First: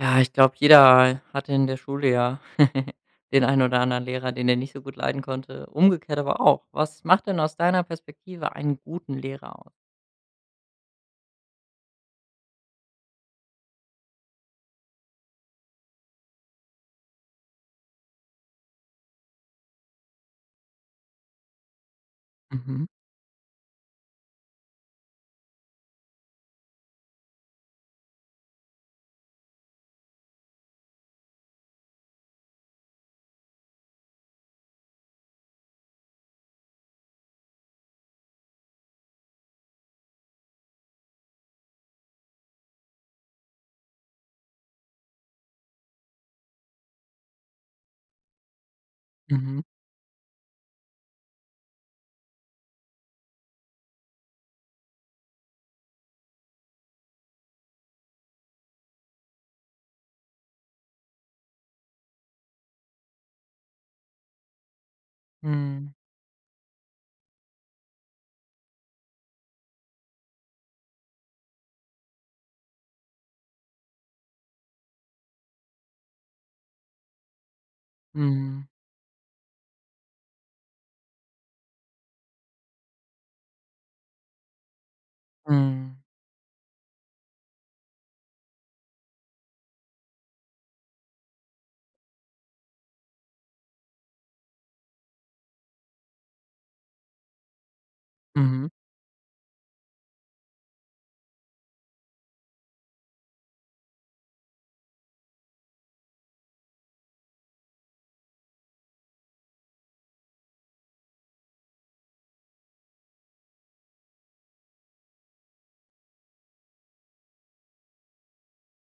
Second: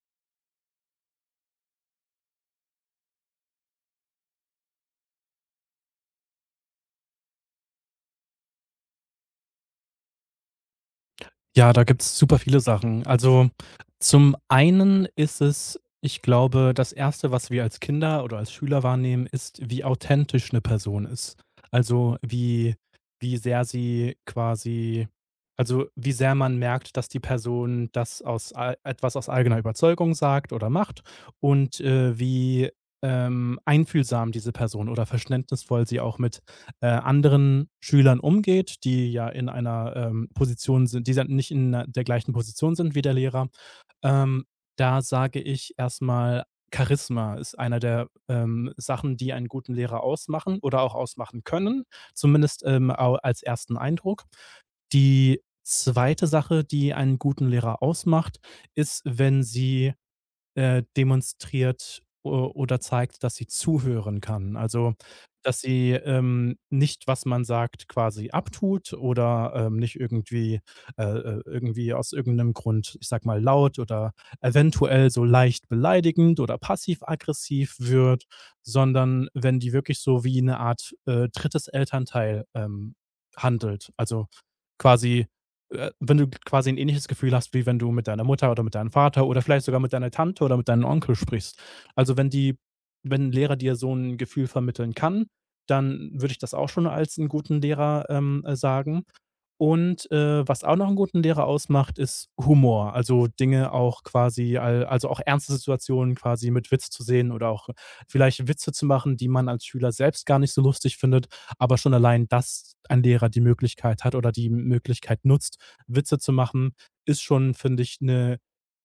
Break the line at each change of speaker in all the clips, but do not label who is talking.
Ja, ich glaube, jeder hatte in der Schule ja den einen oder anderen Lehrer, den er nicht so gut leiden konnte. Umgekehrt aber auch. Was macht denn aus deiner Perspektive einen guten Lehrer aus?
Ja, da gibt's super viele Sachen. Also, zum einen ist es, ich glaube, das erste, was wir als Kinder oder als Schüler wahrnehmen, ist, wie authentisch eine Person ist. Also, wie
Mhm,
wie sehr sie quasi, wie sehr man merkt, dass die Person das aus ei etwas aus eigener Überzeugung sagt oder macht. Und wie einfühlsam diese Person oder verständnisvoll sie auch mit anderen Schülern umgeht, die ja in einer Position sind, die sind nicht in einer- der gleichen Position sind wie der Lehrer. Ähm, da sage ich erstmal, Charisma ist einer der Sachen, die einen
mhm,
guten Lehrer ausmachen oder auch ausmachen können, zumindest als ersten Eindruck. Die zweite Sache, die einen guten Lehrer ausmacht, ist, wenn sie demonstriert o oder zeigt, dass sie zuhören kann. Also, dass
mhm,
sie nicht, was man sagt, quasi abtut oder nicht irgendwie irgendwie aus irgendeinem Grund, ich sage mal, laut oder eventuell so leicht beleidigend oder passiv-aggressiv wird,
mhm,
sondern wenn die wirklich so wie eine Art drittes Elternteil handelt. Also, quasi
mhm,
wenn du quasi ein ähnliches Gefühl hast, wie wenn du mit deiner Mutter oder mit deinem Vater oder vielleicht sogar mit deiner Tante oder mit deinem Onkel sprichst. Also, wenn 'n Lehrer dir so ein Gefühl vermitteln kann, dann würde ich das auch schon als einen guten Lehrer
mhm.
sagen. Und was auch noch einen guten Lehrer ausmacht, ist Humor. Also, Dinge auch quasi al also, auch ernste Situationen quasi mit Witz zu sehen oder auch vielleicht Witze zu machen, die man als Schüler selbst gar nicht so lustig findet. Aber schon allein, dass ein Lehrer die Möglichkeit hat oder die Möglichkeit nutzt, Witze zu machen, ist schon, finde ich, eine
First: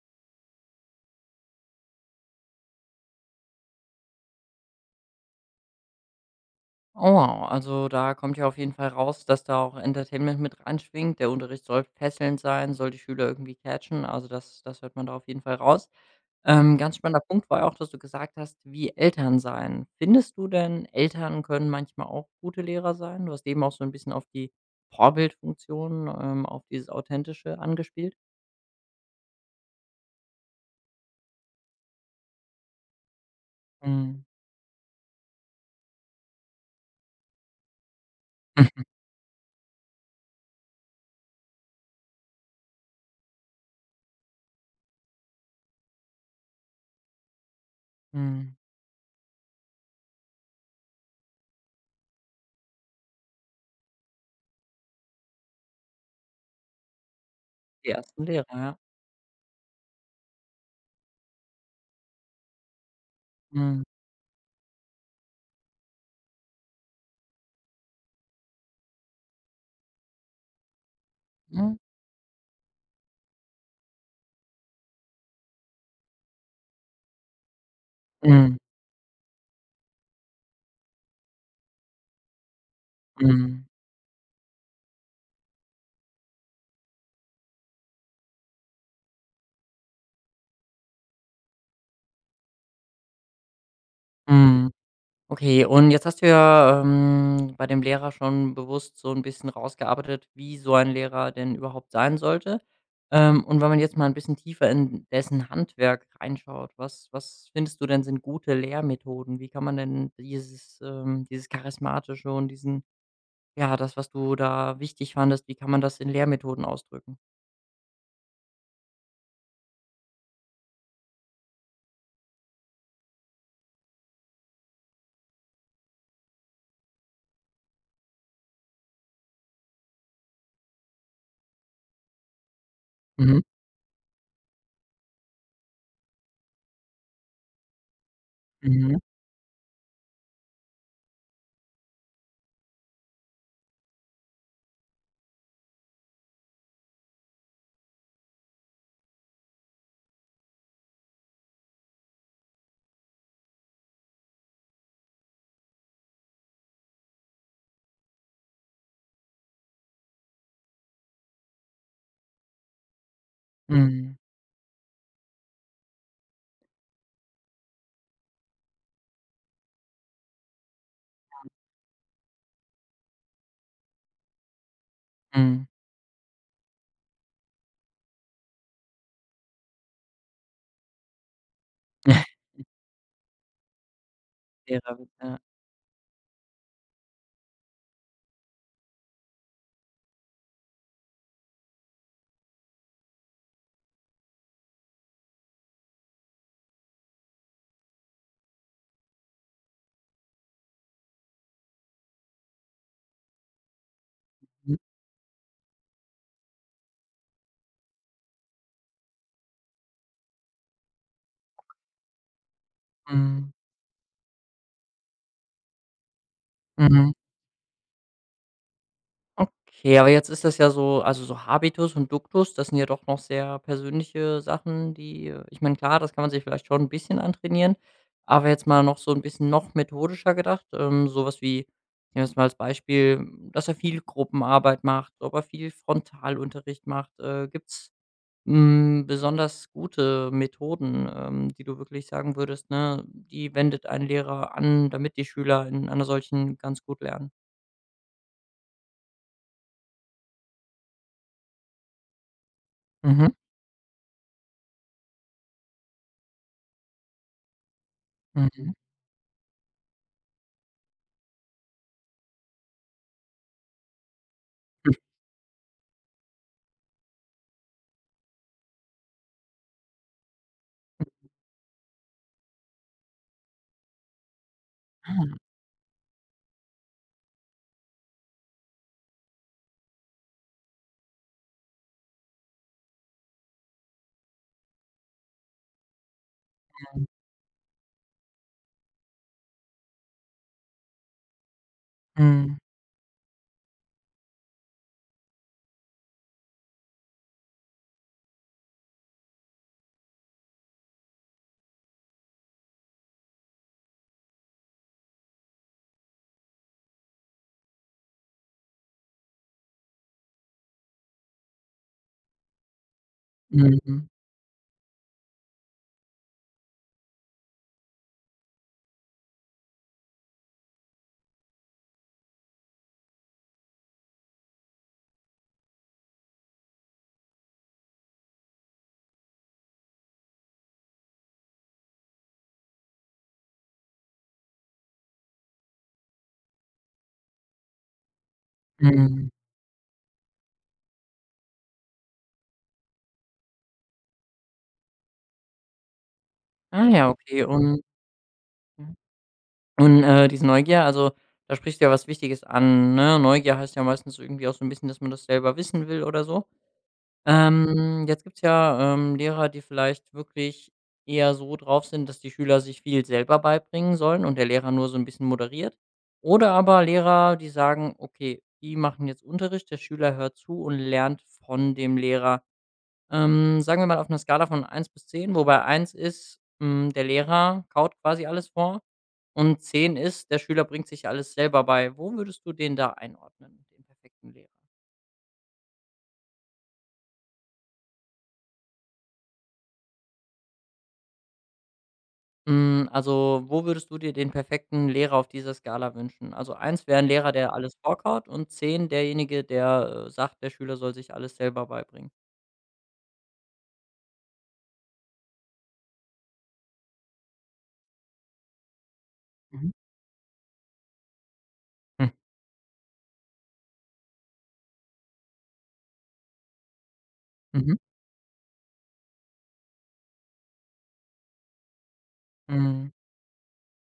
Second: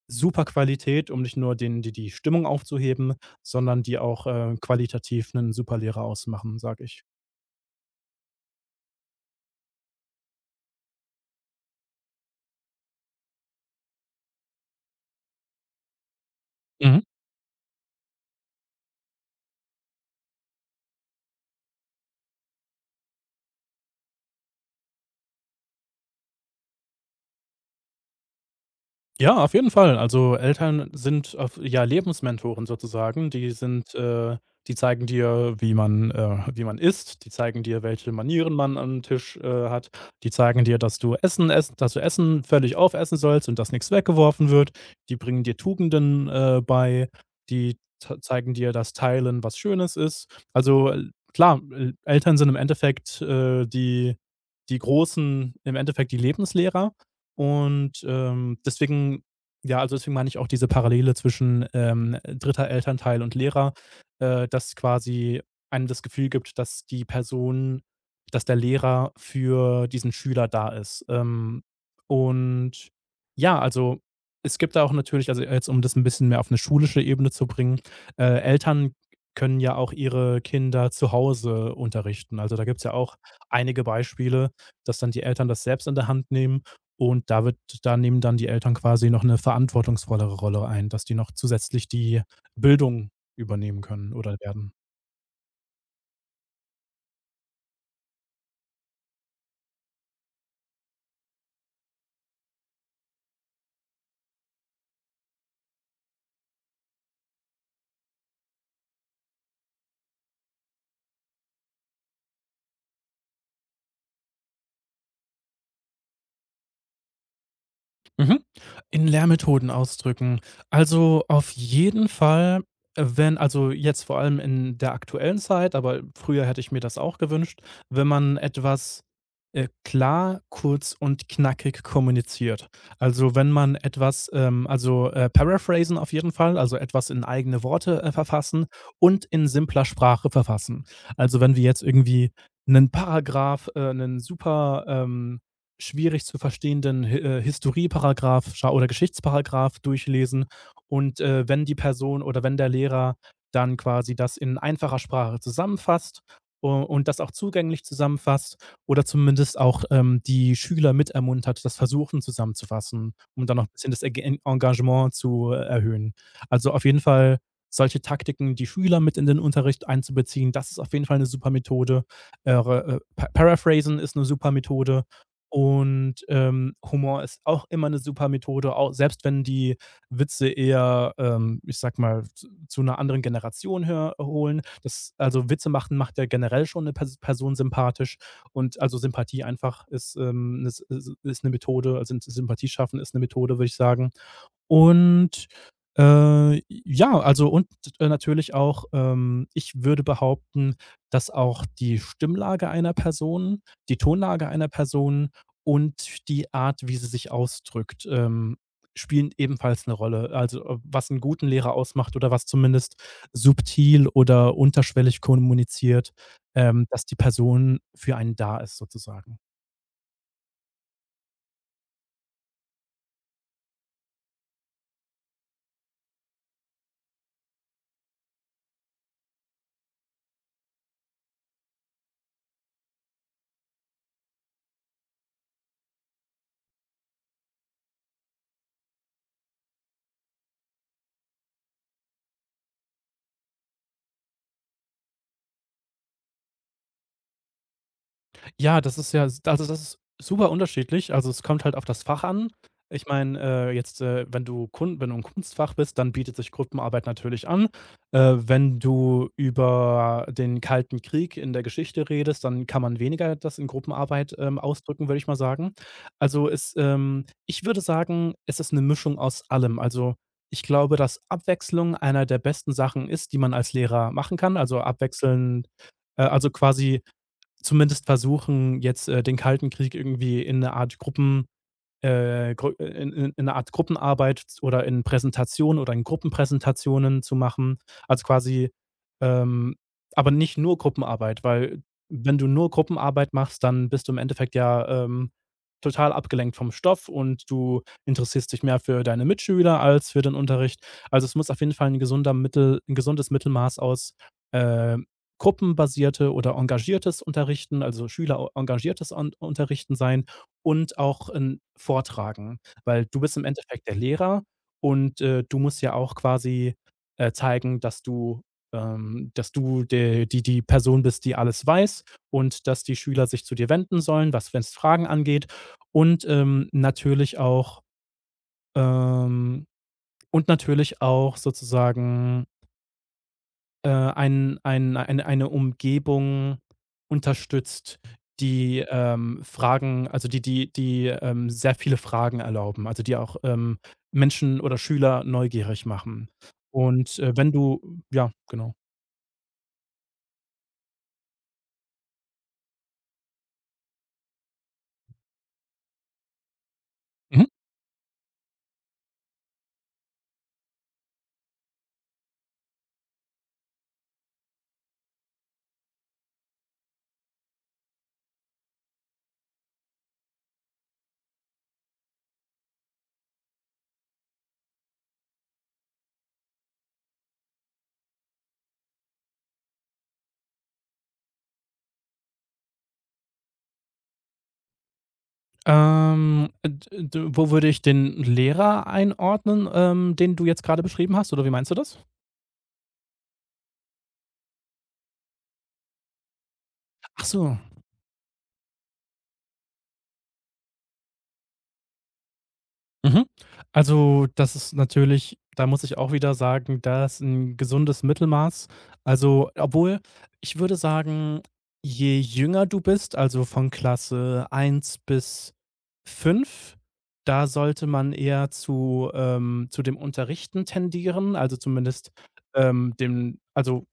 super Qualität, um nicht nur den die die Stimmung aufzuheben, sondern die auch qualitativ einen super Lehrer ausmachen, sage ich.
Oh wow, also da kommt ja auf jeden Fall raus, dass da auch Entertainment mit reinschwingt. Der Unterricht soll fesselnd sein, soll die Schüler irgendwie catchen. Also das, das hört man da auf jeden Fall raus. Ganz
Mhm.
spannender Punkt war ja auch, dass du gesagt hast, wie Eltern sein. Findest du denn, Eltern können manchmal auch gute Lehrer sein? Du hast eben auch so ein bisschen auf die Vorbildfunktion, auf dieses Authentische angespielt.
Ja, auf jeden Fall. Also, Eltern sind auf ja, Lebensmentoren sozusagen. Die
Mhm.
sind,
Mhm.
äh die zeigen dir, wie man isst. Die zeigen dir, welche Manieren man am Tisch hat. Die zeigen dir, dass du Essen völlig aufessen sollst und dass nichts weggeworfen wird. Die bringen dir Tugenden bei. Die z zeigen
Mhm.
dir, dass Teilen was Schönes ist. Also klar, Eltern sind im Endeffekt die die großen, im Endeffekt die Lebenslehrer. Und
Die ersten Lehrer, ja.
deswegen, ja, also deswegen meine ich auch diese Parallele zwischen dritter Elternteil und Lehrer
Mhm.
dass quasi einem das Gefühl gibt, dass die Person dass der Lehrer für diesen Schüler da ist. Ähm,
Mhm.
und ja, also es gibt da auch natürlich, also jetzt, um das ein bisschen mehr auf eine schulische Ebene zu bringen
Mhm.
Eltern können ja auch ihre Kinder zu Hause unterrichten. Also, da gibt's ja auch einige Beispiele, dass dann die Eltern das selbst in der Hand nehmen und da nehmen dann die Eltern quasi noch eine verantwortungsvollere Rolle ein, dass die noch zusätzlich die Bildung übernehmen können oder
Mhm.
werden.
Okay, und jetzt hast du ja, bei dem Lehrer schon bewusst so ein bisschen rausgearbeitet, wie so ein Lehrer denn überhaupt sein sollte. Und wenn man jetzt mal ein bisschen tiefer in dessen Handwerk reinschaut, was findest du denn, sind gute Lehrmethoden? Wie kann man denn dieses Charismatische und diesen ja, das, was du da wichtig fandest, wie kann man das in Lehrmethoden ausdrücken?
Mhm. In Lehrmethoden ausdrücken. Also auf jeden Fall wenn, also jetzt vor allem in der aktuellen Zeit, aber früher hätte ich mir das auch gewünscht, wenn man etwas klar, kurz und knackig kommuniziert. Also
Mhm,
wenn man etwas, also paraphrasen auf jeden Fall, also etwas in eigene Worte verfassen
mhm,
und in simpler Sprache verfassen. Also wenn wir jetzt irgendwie einen Paragraph 'nen super, schwierig zu verstehenden Hi Historieparagraph scha oder Geschichtsparagraph durchlesen. Und wenn die Person oder wenn der Lehrer dann quasi das in einfacher Sprache zusammenfasst u und das auch zugänglich zusammenfasst oder zumindest auch die Schüler mit ermuntert, das Versuchen zusammenzufassen, um dann noch ein bisschen das
mhm,
Ege Engagement zu erhöhen. Also, auf jeden Fall, solche Taktiken, die Schüler mit in den Unterricht einzubeziehen, das ist auf jeden Fall eine super Methode. Re Pa Paraphrasen ist eine super Methode.
mhm.
Und Humor ist auch immer eine super Methode, auch selbst wenn die Witze eher ich sag mal, z zu einer anderen Generation hör holen.
Lehrerwitz,
Das,
ja.
also, Witze machen macht ja generell schon eine Person sympathisch, und also, Sympathie einfach ist ist 'ne Methode, also, Sympathie schaffen ist eine Methode, würde ich sagen. Und ja, also, und natürlich auch ich würde behaupten, dass auch die Stimmlage einer Person, die Tonlage einer
Mhm.
Person und die Art, wie sie sich ausdrückt spielen ebenfalls eine Rolle Also was einen guten Lehrer ausmacht oder was zumindest
Mhm.
subtil oder unterschwellig kommuniziert dass
Mhm.
die Person für einen da ist sozusagen.
Okay, aber jetzt ist das ja so also so Habitus und Duktus, das sind ja doch noch sehr persönliche Sachen, die ich meine, klar, das kann man sich vielleicht schon ein bisschen antrainieren, aber jetzt mal noch so ein bisschen noch methodischer gedacht, so wie nehmen wir jetzt mal als Beispiel, dass er viel Gruppenarbeit macht, ob er viel Frontalunterricht macht. Gibt's, besonders gute Methoden, die du wirklich sagen würdest, ne, die wendet ein Lehrer an, damit die Schüler in einer solchen ganz gut lernen?
Ja, das ist ja, also, das ist super unterschiedlich. Also, es kommt halt auf das Fach an. Ich
Mhm,
meine jetzt wenn du im Kunstfach bist, dann bietet sich Gruppenarbeit natürlich an. Äh,
mhm.
wenn du über den Kalten Krieg in der Geschichte redest, dann kann man weniger das in Gruppenarbeit ausdrücken, würde ich mal sagen. Also, ich würde sagen, es ist eine Mischung aus allem. Also, ich glaube, dass Abwechslung einer der besten Sachen ist, die man als Lehrer machen kann. Also, abwechselnd also, quasi, zumindest versuchen, jetzt den Kalten Krieg irgendwie in in 'ner Art Gruppenarbeit oder in Präsentationen oder in Gruppenpräsentationen zu machen. Also, quasi, ähm aber nicht nur Gruppenarbeit, weil, wenn du
Mhm.
nur Gruppenarbeit machst, dann bist du im Endeffekt ja total abgelenkt vom Stoff und du interessierst dich mehr für deine Mitschüler als für den Unterricht. Also, es muss auf jeden Fall ein gesundes Mittelmaß aus, ähm, gruppenbasierte oder engagiertes Unterrichten, also Schüler engagiertes on Unterrichten sein und auch vortragen, weil du bist im Endeffekt der
Mhm.
Lehrer und du musst ja auch quasi zeigen, dass du, dass du de die die Person bist, die alles weiß und dass die Schüler sich zu dir wenden sollen, was wenn es Fragen angeht, und natürlich auch, ähm, und natürlich auch sozusagen eine Umgebung unterstützt, die
Mhm.
Fragen, sehr viele Fragen erlauben, also die auch Menschen oder Schüler neugierig machen.
Ah ja,
Und
okay.
wenn
Und
du ja, genau.
und, diese Neugier, also, da sprichst du ja was Wichtiges an, ne? Neugier heißt ja meistens irgendwie auch so ein bisschen, dass man das selber wissen will oder so.
Mhm.
Jetzt gibt's ja, Lehrer, die vielleicht wirklich eher so drauf sind, dass die Schüler sich viel selber beibringen sollen und der Lehrer nur so ein bisschen moderiert. Oder aber Lehrer, die sagen: „Okay, die machen jetzt Unterricht, der Schüler hört zu und lernt von dem Lehrer.“ Sagen wir mal auf einer Skala von eins bis 10, wobei eins ist, der Lehrer kaut quasi alles vor und 10 ist, der Schüler bringt sich alles selber bei. Wo würdest du den da einordnen, den perfekten Lehrer?
D d Wo würde ich den Lehrer einordnen den du jetzt gerade beschrieben hast, oder wie meinst du das?
Also, wo würdest du dir den perfekten Lehrer auf dieser Skala wünschen? Also, eins wäre ein
Ach
Lehrer, der
so.
alles vorkaut und 10 derjenige, der sagt, der Schüler soll sich alles selber beibringen.
Mhm. Also, das ist natürlich, da muss ich auch wieder sagen, das ist 'n gesundes Mittelmaß. Also,
Mhm.
obwohl, ich würde sagen, je jünger du bist, also von Klasse eins bis 5, da
Mhm.
sollte man eher zu dem Unterrichten tendieren, also zumindest
Mhm.
dem also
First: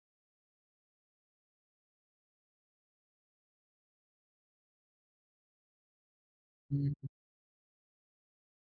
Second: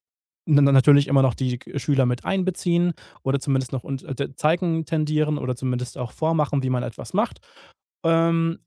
natürlich immer noch die G Schüler mit einbeziehen oder zumindest noch und d zeigen, tendieren oder zumindest auch vormachen, wie man
Mhm.
etwas macht. Ähm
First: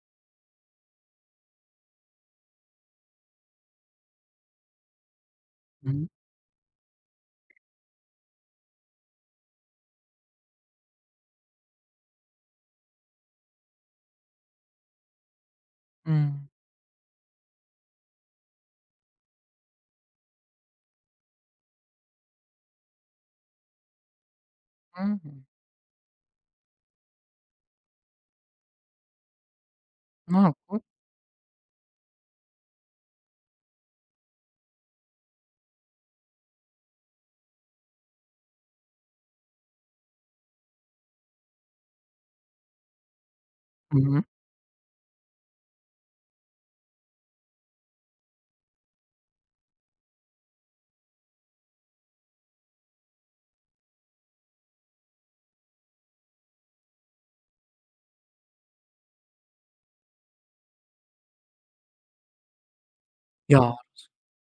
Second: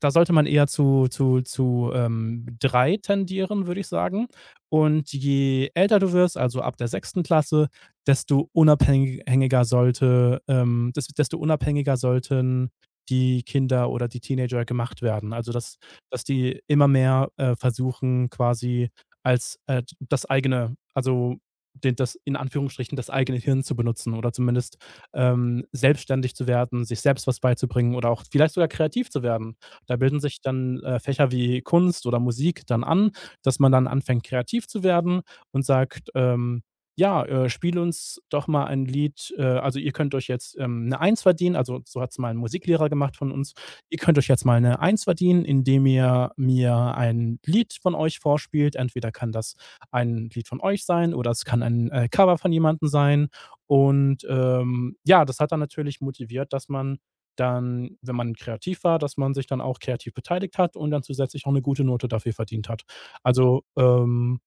Da sollte man eher zu 3 tendieren, würde ich sagen. Und je älter
Mhm.
du wirst, also ab der sechsten Klasse, desto unabhängiger sollten die Kinder oder die Teenager gemacht werden. Also, dass dass
Mhm.
die immer mehr versuchen, quasi, als das eigene also den das, in Anführungsstrichen, das eigene Hirn zu benutzen oder zumindest
Mhm.
selbstständig zu werden, sich selbst was beizubringen oder auch vielleicht sogar kreativ zu werden. Da bilden sich
Ah,
dann
gut.
Fächer wie Kunst oder Musik dann an, dass man dann anfängt, kreativ zu werden und sagt: „Ja spiel uns doch mal ein Lied also, ihr könnt euch jetzt 'ne 1 verdienen“, also, so hat's mal ein Musiklehrer gemacht von uns: „Ihr könnt
Mhm.
euch jetzt mal eine Eins verdienen, indem ihr mir ein Lied von euch vorspielt.“ Entweder kann das ein Lied von euch sein oder es kann ein Cover von jemandem sein. Und ja, das hat dann natürlich motiviert, dass man dann, wenn man kreativ war, dass man sich dann auch kreativ beteiligt hat und dann zusätzlich auch eine gute Note dafür verdient hat. Also
Ja.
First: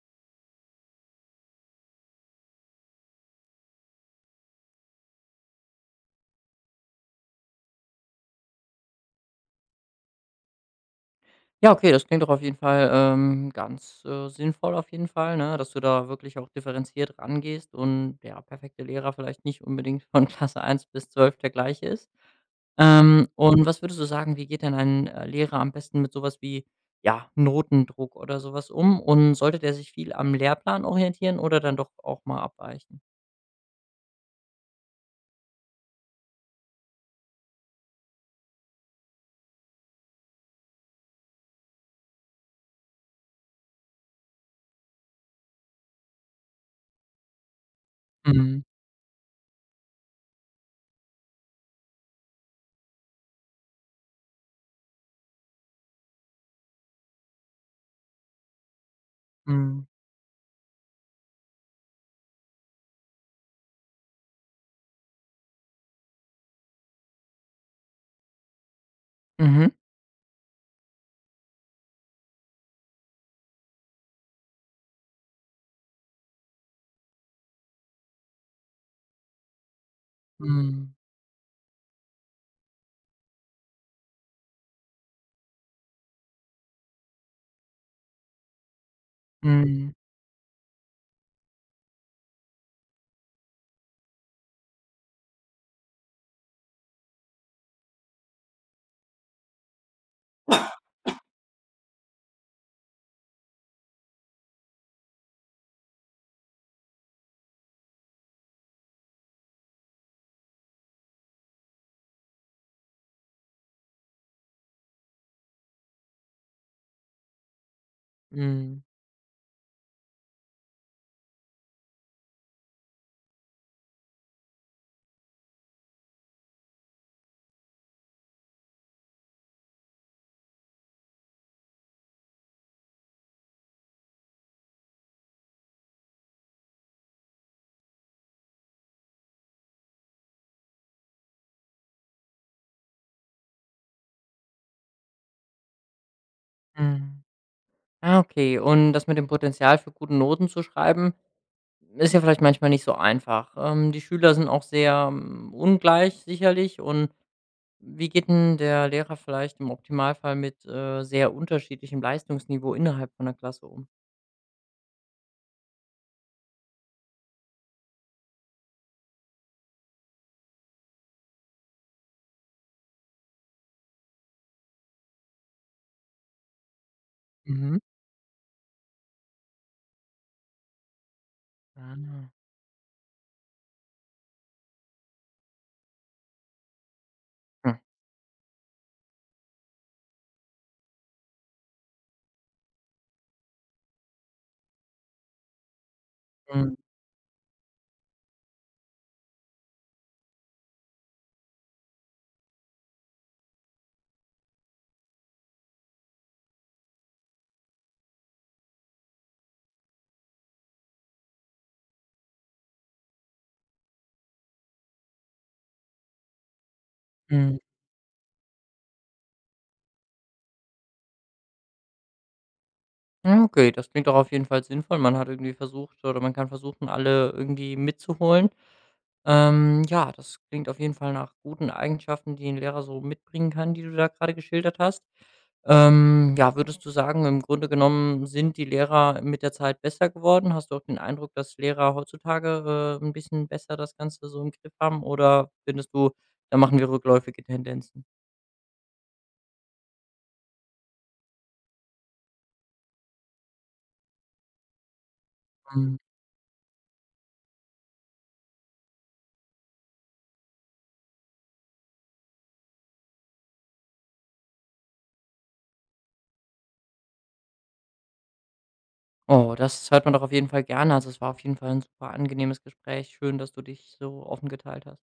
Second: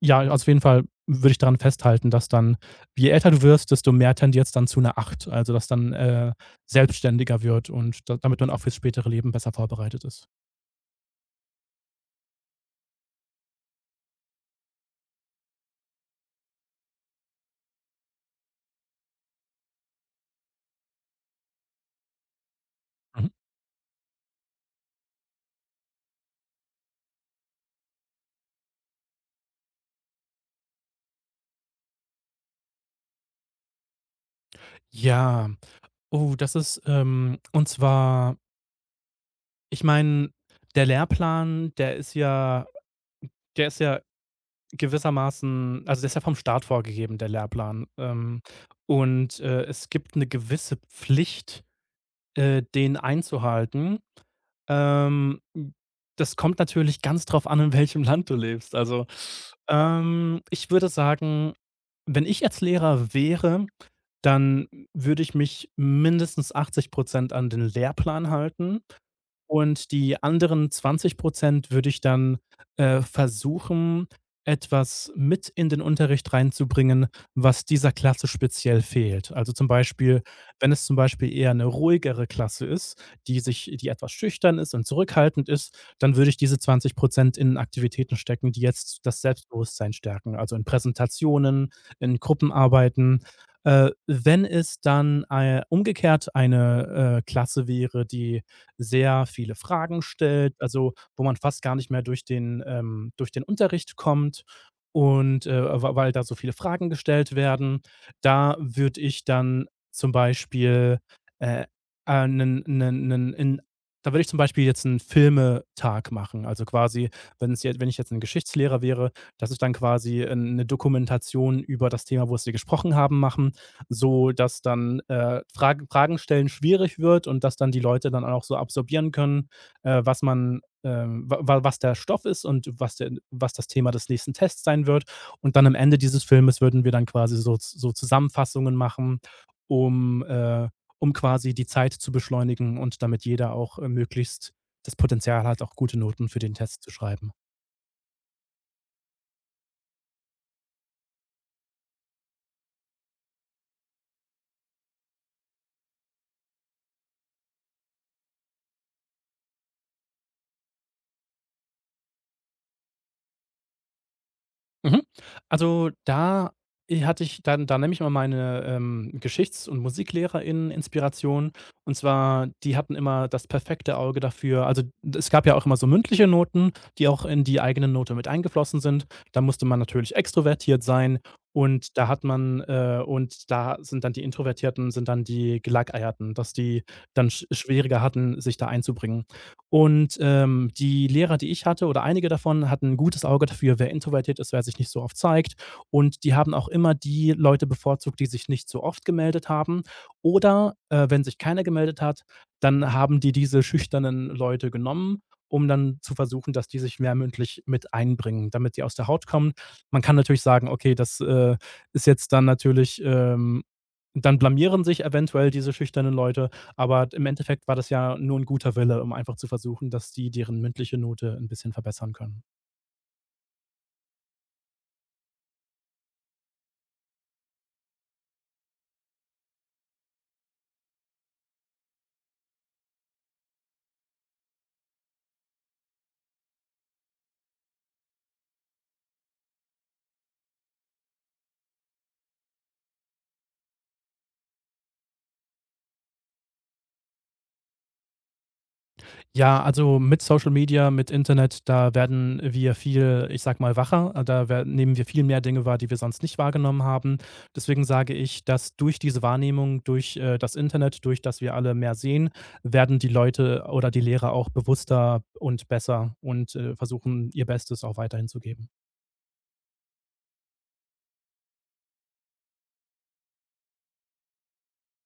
ja, also, auf jeden Fall würde ich daran festhalten, dass dann, je älter du wirst, desto mehr tendiert's dann zu einer 8, also, dass dann selbstständiger wird und da damit man auch fürs spätere Leben besser vorbereitet ist.
Ja, okay, das klingt doch auf jeden Fall ganz sinnvoll auf jeden Fall, ne, dass du da wirklich auch differenziert rangehst und der perfekte Lehrer vielleicht nicht unbedingt von Klasse eins bis 12 der gleiche ist. Ähm,
Mhm.
und was würdest du sagen, wie geht denn ein Lehrer am besten mit sowas wie, ja, Notendruck oder sowas um? Und sollte der sich viel am Lehrplan orientieren oder dann doch auch mal abweichen?
Ja, oh, das ist, und zwar, ich meine, der Lehrplan, der ist ja, der ist ja gewissermaßen, also, der ist ja vom Staat vorgegeben, der Lehrplan. Ähm,
Mhm,
und es gibt eine gewisse Pflicht den einzuhalten. Ähm, hm, das kommt natürlich ganz drauf an, in welchem Land du lebst. Also
mhm,
ich würde sagen, wenn ich jetzt Lehrer wäre, dann würde ich mich mindestens 80% an den Lehrplan halten.
mhm,
Und die anderen 20% würde ich dann versuchen, etwas mit in den Unterricht reinzubringen, was dieser Klasse speziell fehlt. Also, zum Beispiel, wenn es
mhm,
zum Beispiel eher eine ruhigere Klasse ist, die sich die etwas schüchtern ist und zurückhaltend ist, dann würde ich diese 20% in Aktivitäten stecken, die jetzt das
mhm,
Selbstbewusstsein stärken, also in Präsentationen, in Gruppenarbeiten. Wenn es dann umgekehrt eine Klasse wäre, die sehr viele Fragen stellt, also wo man fast gar nicht mehr durch den durch den Unterricht kommt, und weil da so viele Fragen gestellt werden. Da würde ich dann, zum Beispiel, äh, einen, einen, einen, in, da würde ich zum Beispiel jetzt einen Filmetag machen. Also quasi, wenn ich jetzt ein Geschichtslehrer
mhm,
wäre, dass ich dann quasi eine Dokumentation über das Thema, wo es wir gesprochen haben, machen, so dass dann Fragen stellen schwierig wird und dass dann die Leute dann auch so absorbieren können was man, wa was der Stoff ist und was, der, was das Thema des nächsten Tests sein wird. Und dann, am Ende dieses Filmes, würden wir dann quasi so, so Zusammenfassungen machen, um um quasi die Zeit zu beschleunigen und damit jeder auch möglichst das Potenzial hat, auch gute Noten für den Test zu
mhm.
schreiben.
Ah, okay. Und das mit dem Potenzial für gute Noten zu schreiben ist ja vielleicht manchmal nicht so einfach. Die Schüler sind auch sehr ungleich sicherlich. Und wie geht denn der Lehrer vielleicht im Optimalfall mit sehr unterschiedlichem Leistungsniveau innerhalb von der Klasse um?
Mhm. Also, da i hatte ich dann, da nehme ich mal meine Geschichts- und Musiklehrer*innen-Inspiration. Und zwar, die hatten immer das perfekte Auge dafür. Also, es gab ja auch immer so mündliche Noten, die auch in die
Mhm.
eigene Note mit eingeflossen sind. Da musste man natürlich extrovertiert sein,
Ah,
und da hat
hm,
man und da sind dann die Introvertierten, sind dann die Gelackmeierten, dass die dann schwieriger hatten, sich da einzubringen. Und die Lehrer, die ich hatte, oder einige davon, hatten ein gutes Auge dafür, wer introvertiert ist, wer sich nicht so oft zeigt. Und die haben auch
hm,
immer die Leute bevorzugt, die sich nicht so oft gemeldet haben. Oder wenn sich keiner gemeldet hat, dann haben die diese schüchternen Leute genommen, um dann zu versuchen, dass die sich mehr mündlich mit einbringen, damit die aus der Haut kommen. Man kann natürlich sagen, okay, das ist jetzt dann natürlich dann blamieren sich eventuell diese schüchternen Leute. Aber im
hm.
Endeffekt war das ja nur ein guter Wille, um einfach zu versuchen, dass die deren mündliche Note ein bisschen verbessern können.
Ja, okay, das klingt doch auf jeden Fall sinnvoll. Man hat irgendwie versucht oder man kann versuchen, alle irgendwie mitzuholen. Ja, das klingt auf jeden Fall nach guten Eigenschaften, die ein Lehrer so mitbringen kann, die du da gerade geschildert hast. Ja, würdest du sagen, im Grunde genommen sind die Lehrer mit der Zeit besser geworden? Hast du auch den Eindruck, dass Lehrer heutzutage 'n bisschen besser das Ganze so im Griff haben oder findest du, da machen wir rückläufige Tendenzen?
Ja, also mit Social Media, mit Internet, da werden wir viel, ich sag mal, wacher. Da wer nehmen wir viel mehr Dinge wahr, die wir
Mhm.
sonst nicht wahrgenommen haben. Deswegen sage ich, dass durch diese Wahrnehmung, durch das Internet, durch das wir alle mehr sehen, werden die Leute oder die Lehrer auch bewusster und besser und versuchen, ihr Bestes auch weiterhin zu geben.
Oh, das hört man doch auf jeden Fall gerne. Also, es war auf jeden Fall ein super angenehmes Gespräch. Schön, dass du dich so offen geteilt hast.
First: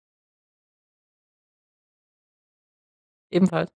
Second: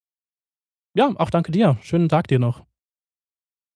Ja, auch danke dir. Schönen Tag dir noch.
Ebenfalls.